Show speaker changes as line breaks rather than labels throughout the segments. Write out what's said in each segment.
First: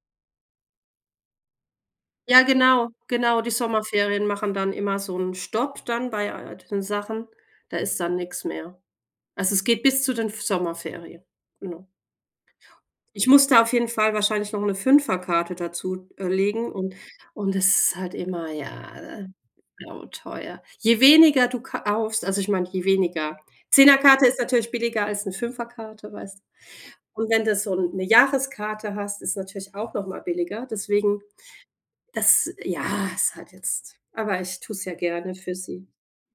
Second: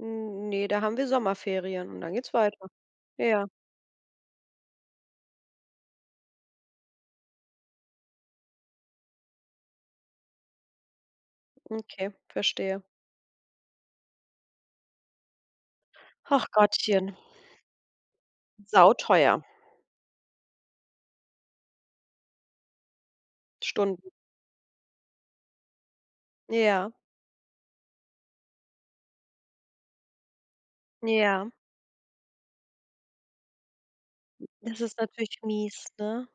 N ne, da haben wir Sommerferien und dann geht's
Ja,
weiter.
genau. Genau,
Ja.
die Sommerferien machen dann immer so 'n Stopp dann bei all den Sachen, da ist dann nichts mehr. Also, es geht bis zu den F Sommerferien. Genau.
Okay, verstehe.
Ich muss da auf jeden Fall wahrscheinlich noch 'ne 5er Karte dazu, äh,
Hach
legen und
Gottchen.
und es ist halt immer, ja,
Sauteuer.
genau teuer. Je weniger du kaufst also, ich meine, je weniger 10er-
Stunden.
Karte ist natürlich billiger als 'ne 5er- Karte, weißt?
Ja.
Und wenn du so 'ne Jahreskarte hast, ist natürlich auch noch mal billiger. Deswegen
Ja.
das ja, ist halt jetzt aber ich tue
Das
es ja
ist
gerne
natürlich
für
mies,
sie.
ne?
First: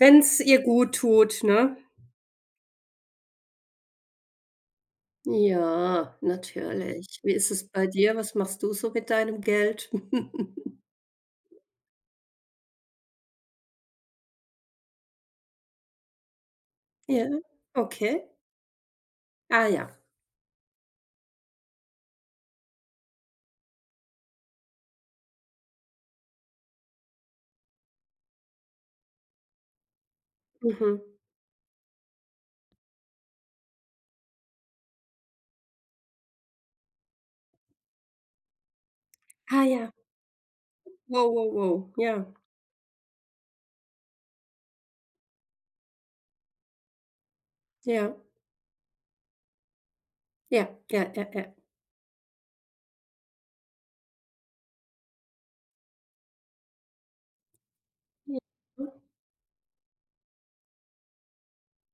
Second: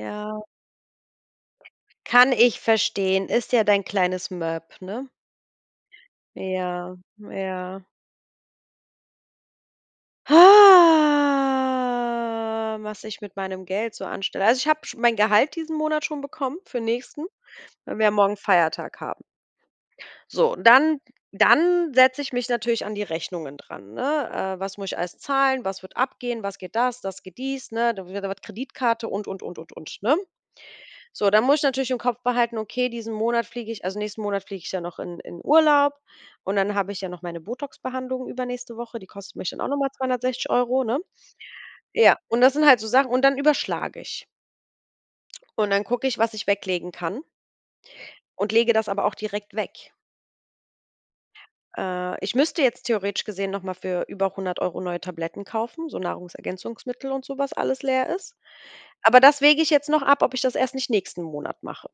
Wenn's ihr gut tut, ne?
Kann ich verstehen, ist ja dein kleines Möp, ne?
Ja,
Ja,
natürlich. Wie ist es
ja.
bei dir? Was machst du so mit deinem Geld?
Ha, was ich mit meinem Geld so anstelle. Also, ich habe sch mein Gehalt diesen Monat schon bekommen für nächsten,
Ja,
weil wir ja
okay.
morgen Feiertag haben.
Ah ja.
So, und dann dann setze ich mich natürlich an die Rechnungen dran, ne? Äh, was muss ich alles zahlen? Was wird abgehen? Was geht das? Das geht dies, ne? Da [unintelligible] was Kreditkarte und, und, und, und, ne?
Mhm.
So, dann muss ich natürlich im Kopf behalten, okay, diesen Monat fliege ich also, nächsten Monat fliege ich ja noch in in Urlaub und dann habe ich ja noch meine Botox-Behandlungen übernächste Woche, die kostet mich dann
Ah,
auch noch mal
ja.
260 €, ne?
Wow, wow, wow, ja.
Ja, und das sind halt so Sachen und dann überschlage ich. Und dann gucke ich, was ich weglegen kann
Ja.
und lege das aber auch direkt weg.
Ja, ja, ja, ja.
Äh, ich müsste jetzt theoretisch gesehen noch mal für über 100 € neue Tabletten kaufen, so Nahrungsergänzungsmittel und so, was alles leer ist.
Ja, ja.
Aber das wäge ich jetzt noch ab, ob ich das erst nicht nächsten Monat mache.